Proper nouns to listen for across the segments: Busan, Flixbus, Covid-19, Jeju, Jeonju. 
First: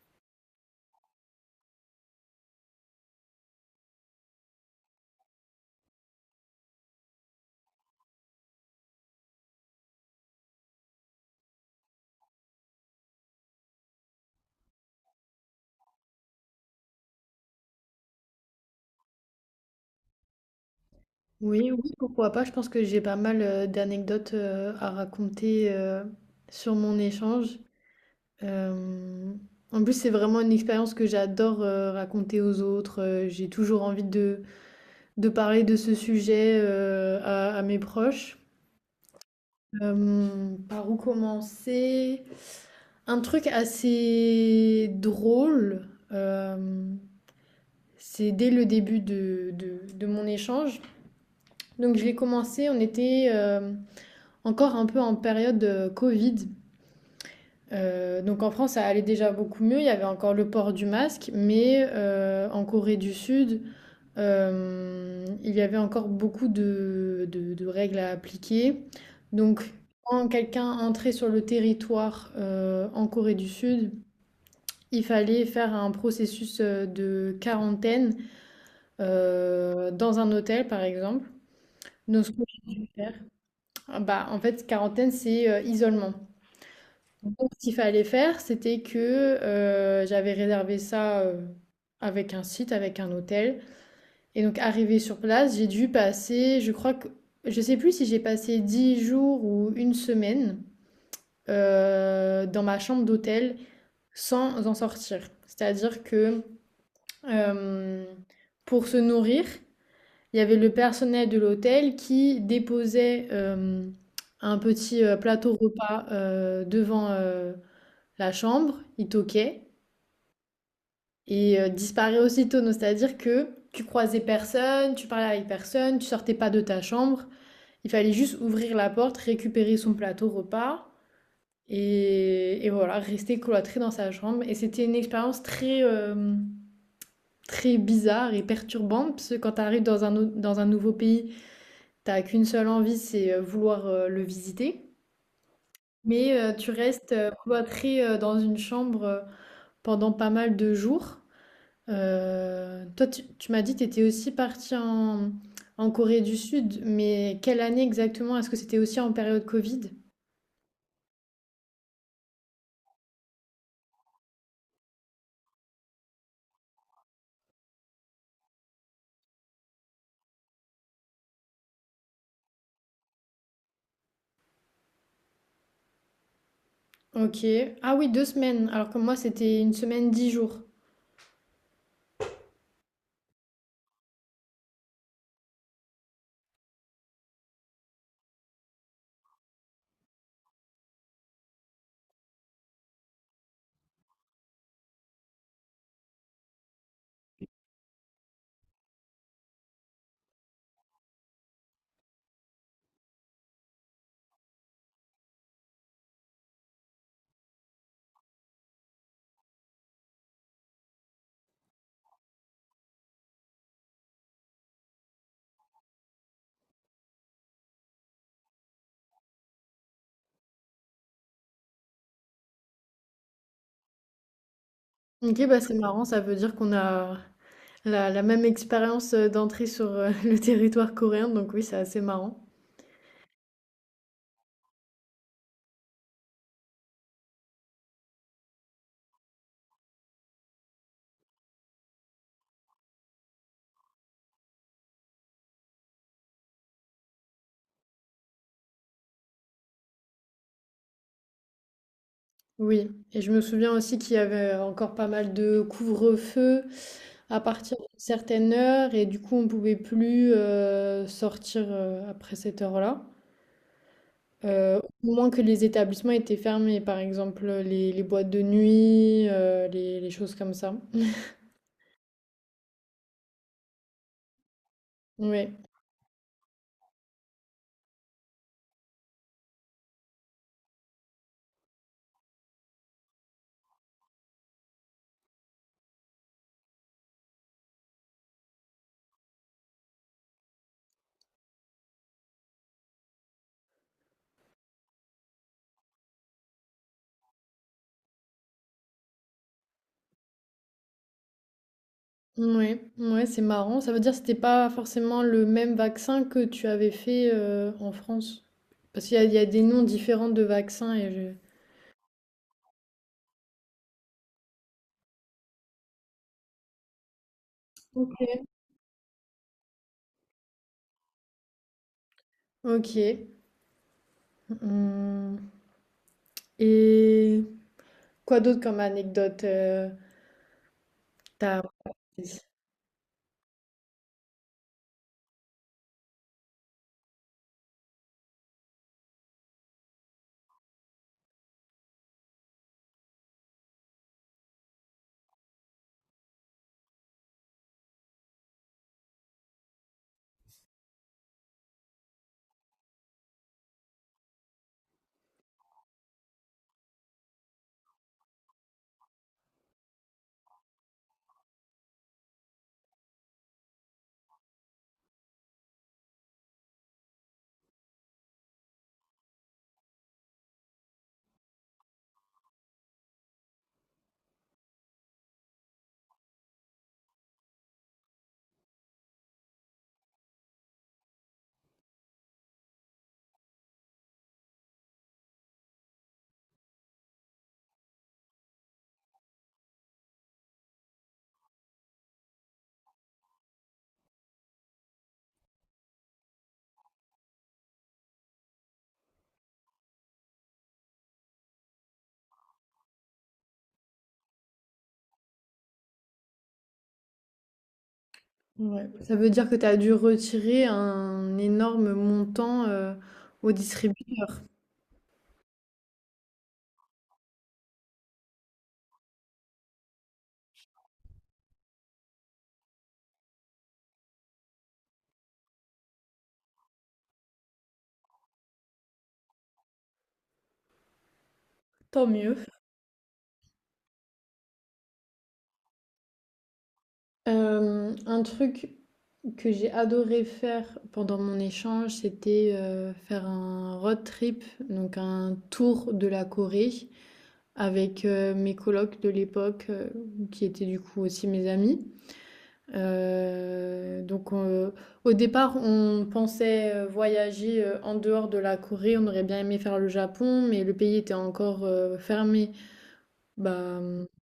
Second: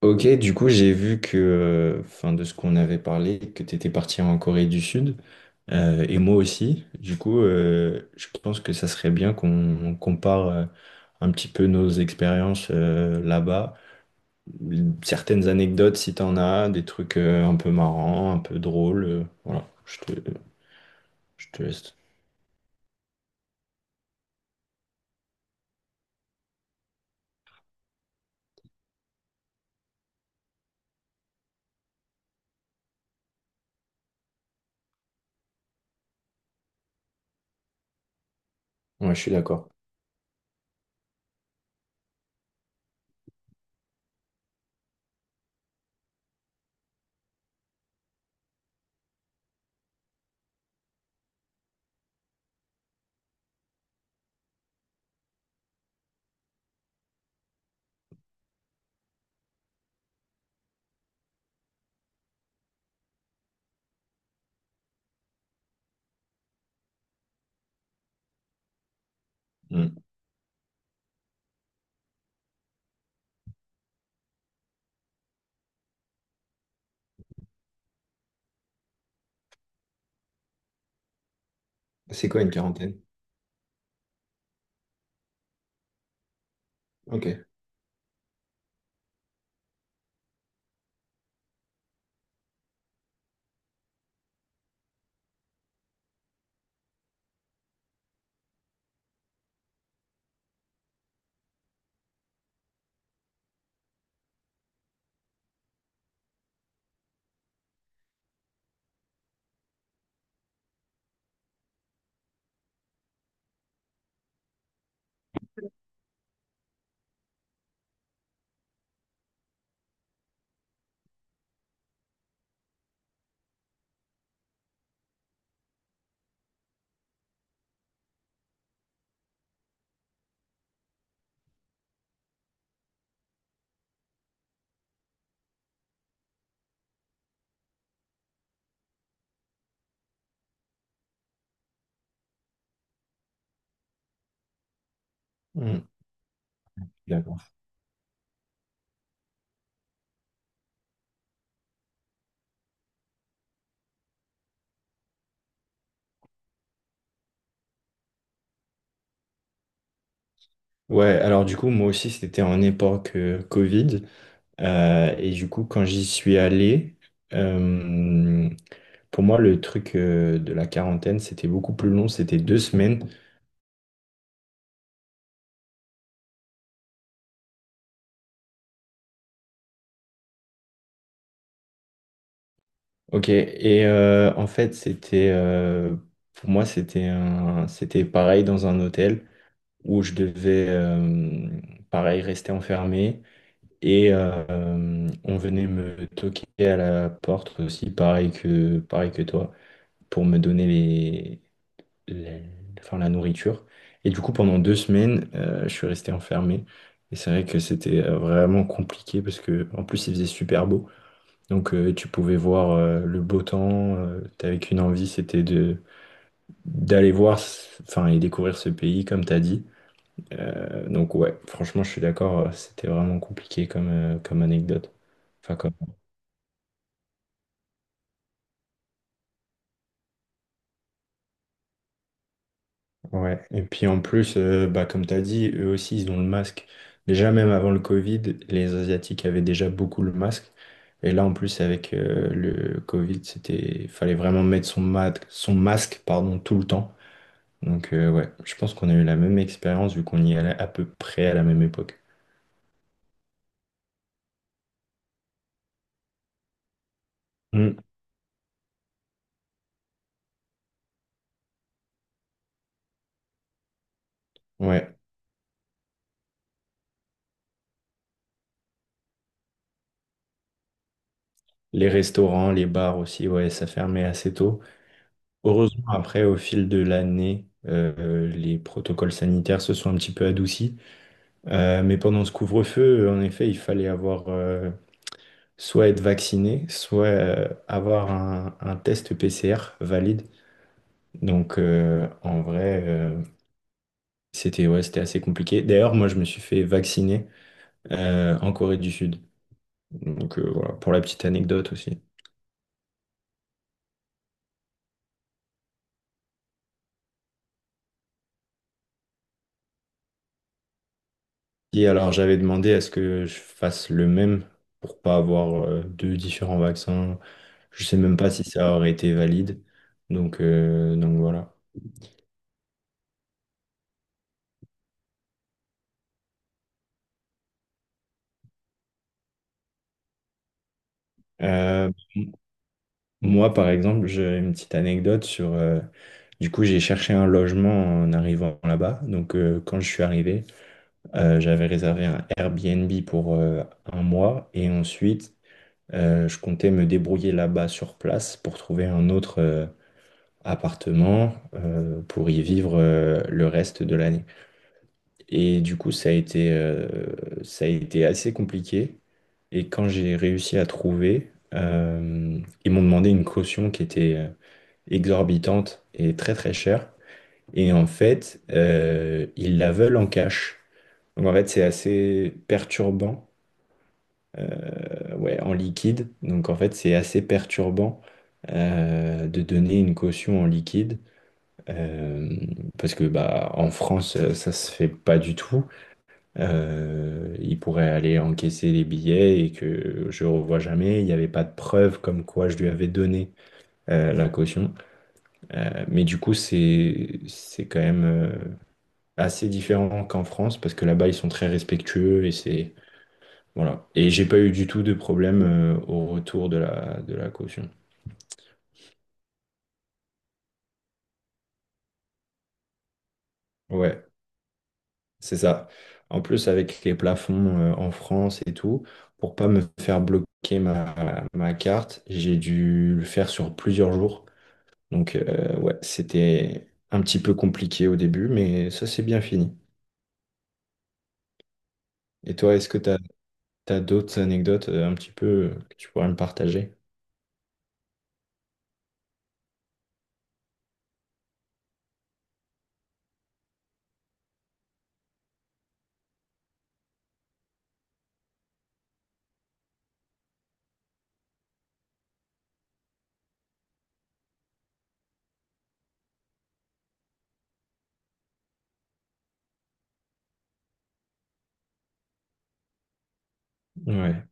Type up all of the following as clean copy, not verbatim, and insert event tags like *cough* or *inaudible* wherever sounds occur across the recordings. Ok, du coup, j'ai vu que, enfin, de ce qu'on avait parlé, que tu étais parti en Corée du Sud, et moi aussi. Du coup, je pense que ça serait bien qu'on compare un petit peu nos expériences là-bas. Certaines anecdotes, si tu en as, des trucs un peu marrants, un peu drôles. Voilà, je te Oui, oui, laisse. pourquoi pas. Je pense que j'ai pas mal d'anecdotes à raconter sur mon échange. Euh, En plus, c'est vraiment une expérience que j'adore raconter aux autres. J'ai toujours envie de parler de ce sujet à mes proches. Ouais, je suis d'accord. Par où commencer? Un truc assez drôle, c'est dès le début de mon échange. Donc je l'ai commencé, on était... encore un peu en période Covid. Donc en France, ça allait déjà beaucoup mieux. Il y avait encore le port du masque, mais en Corée du Sud, il y avait encore beaucoup de règles à appliquer. Donc Mm. quand quelqu'un entrait sur le territoire en Corée du Sud, il fallait faire un processus de quarantaine dans un hôtel, par exemple. Donc C'est ce quoi qu'on une peut quarantaine? faire, ah bah, en fait, quarantaine, c'est isolement. Ok. Donc, ce qu'il fallait faire, c'était que j'avais réservé ça avec un site, avec un hôtel. Et donc, arrivé sur place, j'ai dû passer, je crois que, je sais plus si j'ai passé 10 jours ou une semaine dans ma chambre d'hôtel sans en sortir. C'est-à-dire que euh, pour se nourrir, il y avait le personnel de l'hôtel qui déposait un petit plateau repas devant la chambre, il toquait, et disparaît aussitôt. Donc, c'est-à-dire que tu croisais personne, tu parlais avec personne, tu sortais pas de ta chambre. Il fallait juste ouvrir la porte, récupérer son plateau repas et voilà, rester cloîtré dans sa chambre. Et c'était une expérience très, très bizarre et perturbante parce que quand tu arrives dans un nouveau pays, t'as qu'une seule envie, c'est vouloir le visiter. Mm. Mais tu restes D'accord. cloîtré dans une chambre pendant pas mal de jours. Toi, tu m'as dit que tu étais aussi parti en, en Corée du Sud, mais quelle année exactement? Est-ce que c'était aussi en période Covid? Ouais, alors du coup, moi aussi, c'était en époque Covid. Et du coup, quand j'y suis allé, euh, pour moi, le truc de la quarantaine, c'était beaucoup plus long, c'était deux semaines. Ok. Ah oui, deux semaines, alors que moi, c'était une semaine, 10 jours. Ok, et en fait, c'était pour moi, c'était pareil dans un hôtel où je devais, pareil, rester enfermé. Et on venait me toquer à la porte aussi, pareil que toi, pour me donner les- enfin, la nourriture. Et du coup, pendant deux semaines, je suis resté enfermé. Et c'est vrai que c'était vraiment compliqué parce que en plus, il faisait super beau. Donc, tu pouvais voir le beau temps. T'avais qu'une envie, c'était de d'aller voir, enfin, et découvrir ce pays, comme t'as dit. Donc, ouais, franchement, je suis d'accord. C'était vraiment compliqué comme, comme anecdote. Ok, Enfin, bah comme c'est marrant, ça veut dire qu'on a la, la même expérience d'entrée sur *laughs* le territoire coréen, donc oui, c'est assez marrant. ouais, et puis en plus, bah, comme tu as dit, eux aussi, ils ont le masque. Déjà, même avant le Covid, les Asiatiques avaient déjà beaucoup le masque. Et là, en plus, avec le Covid, c'était, fallait vraiment mettre son masque, pardon, tout le temps. Donc, ouais, je pense qu'on a eu la même expérience vu qu'on y allait à peu près à la même époque. Oui, et je me souviens aussi qu'il y avait encore pas mal de couvre-feu à partir Mm. d'une certaine heure, et du coup, on pouvait plus sortir après cette heure-là. Ouais, Au moins que les établissements étaient fermés, par exemple les boîtes de nuit, les choses comme ça. les restaurants, les bars aussi, ouais, ça fermait assez tôt. Ouais, Heureusement, après, au fil de l'année, les protocoles sanitaires se sont un petit peu adoucis. Mais pendant ce couvre-feu, en effet, il fallait avoir soit être vacciné, soit avoir un test PCR valide. Donc en vrai, c'était ouais, c'était assez compliqué. D'ailleurs, moi, je me suis fait vacciner en Corée du Sud. Donc voilà, pour la petite anecdote aussi. ouais, ouais, c'est marrant. Ça veut dire que c'était pas forcément le même vaccin que tu avais fait en France. Parce qu'il y a, il y a des noms différents de vaccins et je... Et alors, j'avais demandé à ce que je fasse le même pour pas avoir deux différents vaccins. Je sais même Ok. pas si ça aurait été valide. Donc voilà. Ok. Hum. Et quoi d'autre comme anecdote Euh, apprise? moi, par exemple, j'ai une petite anecdote sur. Du coup, j'ai cherché un logement en arrivant là-bas. Donc, quand je suis arrivé, j'avais réservé un Airbnb pour un mois. Et ensuite, je comptais me débrouiller là-bas sur place pour trouver un autre appartement pour y vivre le reste de l'année. Et du coup, ça a été assez compliqué. Et quand j'ai réussi à trouver, ils m'ont demandé une caution qui était. Exorbitante et très très chère. Et en fait, ils la veulent en cash. Donc en fait, ouais, en liquide. Donc en fait, c'est assez perturbant de donner une caution en liquide. euh, Parce que bah, en France, ça se fait pas du tout. Ils pourraient aller encaisser les billets et que je revois jamais. Il n'y avait pas de preuve comme quoi je lui avais donné la caution. Mais du coup, c'est quand même assez différent qu'en France parce que là-bas ils sont très respectueux et c'est voilà. Et j'ai pas eu du tout de problème au retour de la caution. Ouais. Ça veut dire que tu as dû retirer un énorme montant au Ouais, distributeur. c'est ça. En plus avec les plafonds en France et tout, pour pas me faire bloquer ma carte, j'ai dû le faire sur plusieurs jours. Donc ouais, c'était un petit peu compliqué au début, mais ça c'est bien fini. Tant Et mieux. toi, est-ce que tu as, d'autres anecdotes un petit peu que tu pourrais me partager? Un truc que j'ai adoré faire pendant mon échange, c'était faire un road trip, donc un tour de la Corée avec mes colocs de l'époque, qui étaient du coup aussi mes amis. Euh, donc euh, au départ, on pensait voyager en dehors de la Corée, on aurait bien aimé faire le Japon, mais le pays était encore fermé. Bah, Ouais.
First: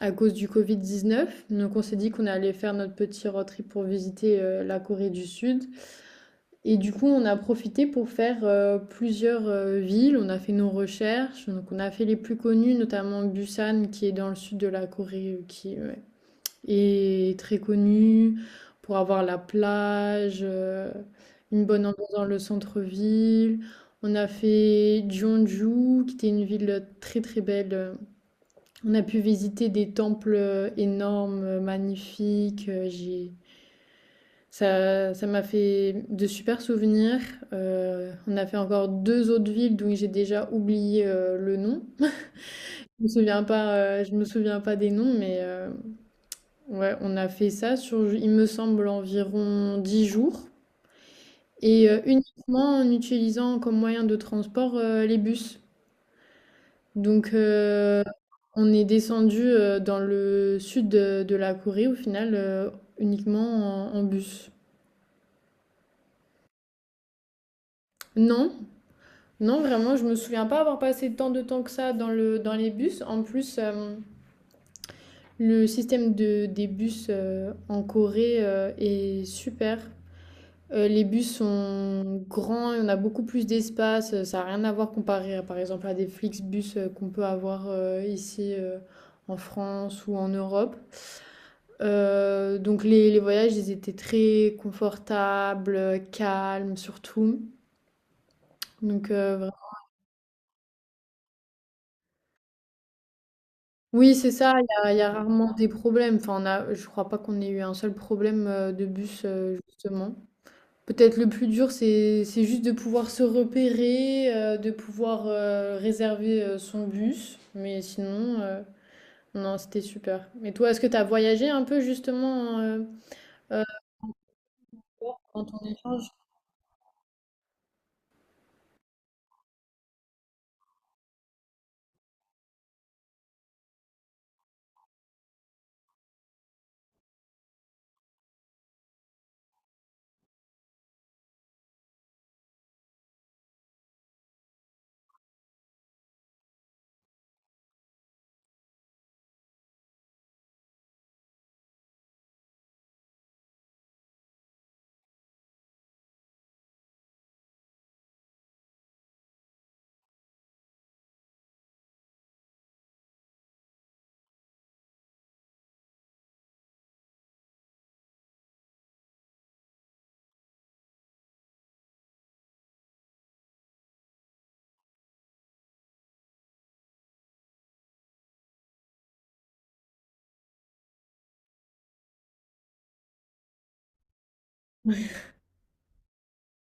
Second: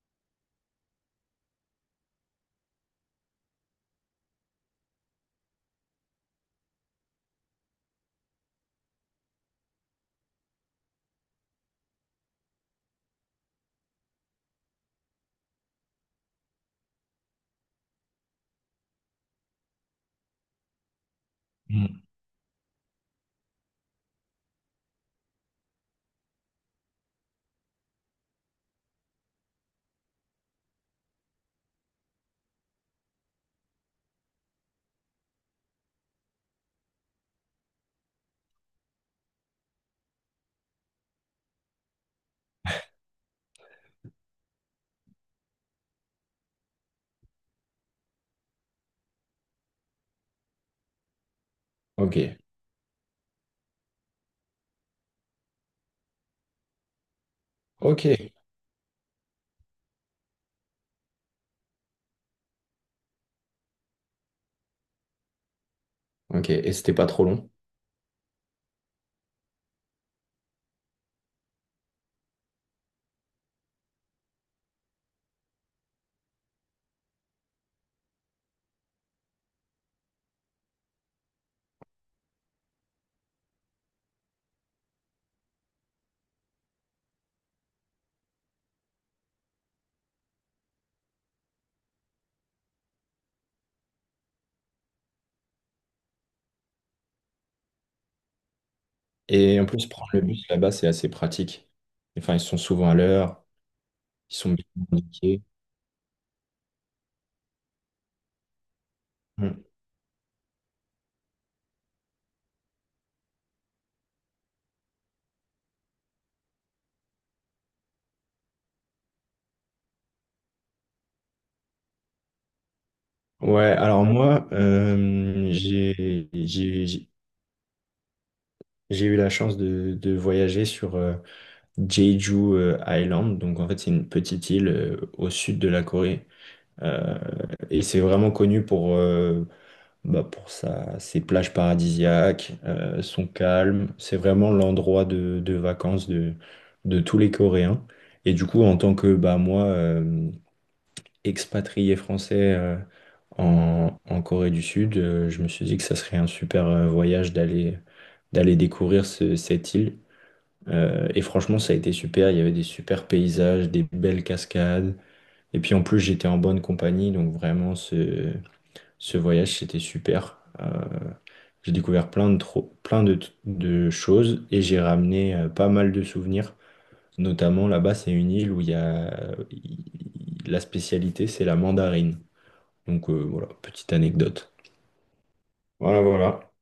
à cause du Covid-19. Donc on s'est dit qu'on allait faire notre petit road trip pour visiter la Corée du Sud. Et du coup, on a profité pour faire plusieurs villes. On a fait nos recherches. Donc on a fait les plus connues, notamment Busan, qui est dans le sud de la Corée, qui ouais, est très connue pour avoir la plage, une bonne Mm. ambiance dans le centre-ville. On a fait Jeonju, qui était une ville très très belle on a pu visiter des temples énormes, magnifiques. J'ai... Ça m'a fait de super souvenirs. On a fait encore deux autres villes dont j'ai déjà oublié le nom. Je me souviens pas, je me souviens pas des noms, mais ouais, on a fait ça sur, il me semble, environ 10 jours. Et Ok. uniquement en utilisant comme moyen de transport les bus. Donc, Ok. on est descendu dans le sud de la Corée au final uniquement en, en bus. Ok, et c'était pas trop long. Non, non, vraiment, je me souviens pas avoir passé tant de temps que ça dans le, dans les bus. En plus, le système de, des bus en Corée est super. Les bus sont grands, on a beaucoup plus d'espace. Ça n'a rien à voir comparé à, par exemple à des Flixbus qu'on peut avoir ici en France ou en Europe. Donc les voyages, ils étaient très confortables, calmes surtout. Donc vraiment- Et en plus, prendre le bus là-bas, c'est assez pratique. Enfin, ils sont souvent à l'heure, oui, c'est ils sont ça, bien il y a indiqués. rarement des problèmes. Enfin, on a, je crois pas qu'on ait eu un seul problème de bus, Mm. justement. Peut-être le plus dur, c'est juste de pouvoir se repérer, de pouvoir réserver son bus. Mais sinon, non, c'était super. Et toi, est-ce que tu as voyagé un peu justement euh, Ouais, alors moi, quand on échange? J'ai eu la chance de voyager sur Jeju Island. Donc en fait, c'est une petite île au sud de la Corée. Euh, et c'est vraiment connu pour, bah, pour ses plages paradisiaques, son calme. C'est vraiment l'endroit de vacances de tous les Coréens. Et du coup, en tant que bah, moi, expatrié français en Corée du Sud, je me suis dit que ça serait un super voyage d'aller découvrir cette île. Et franchement, ça a été super. Il y avait des super paysages, des belles cascades. Et puis en plus, j'étais en bonne compagnie, donc vraiment, ce voyage, c'était super. J'ai découvert plein de choses et j'ai ramené pas mal de souvenirs. Notamment là-bas, c'est une île où il y a il- la spécialité, c'est la mandarine. Donc voilà, petite anecdote. Voilà, voilà.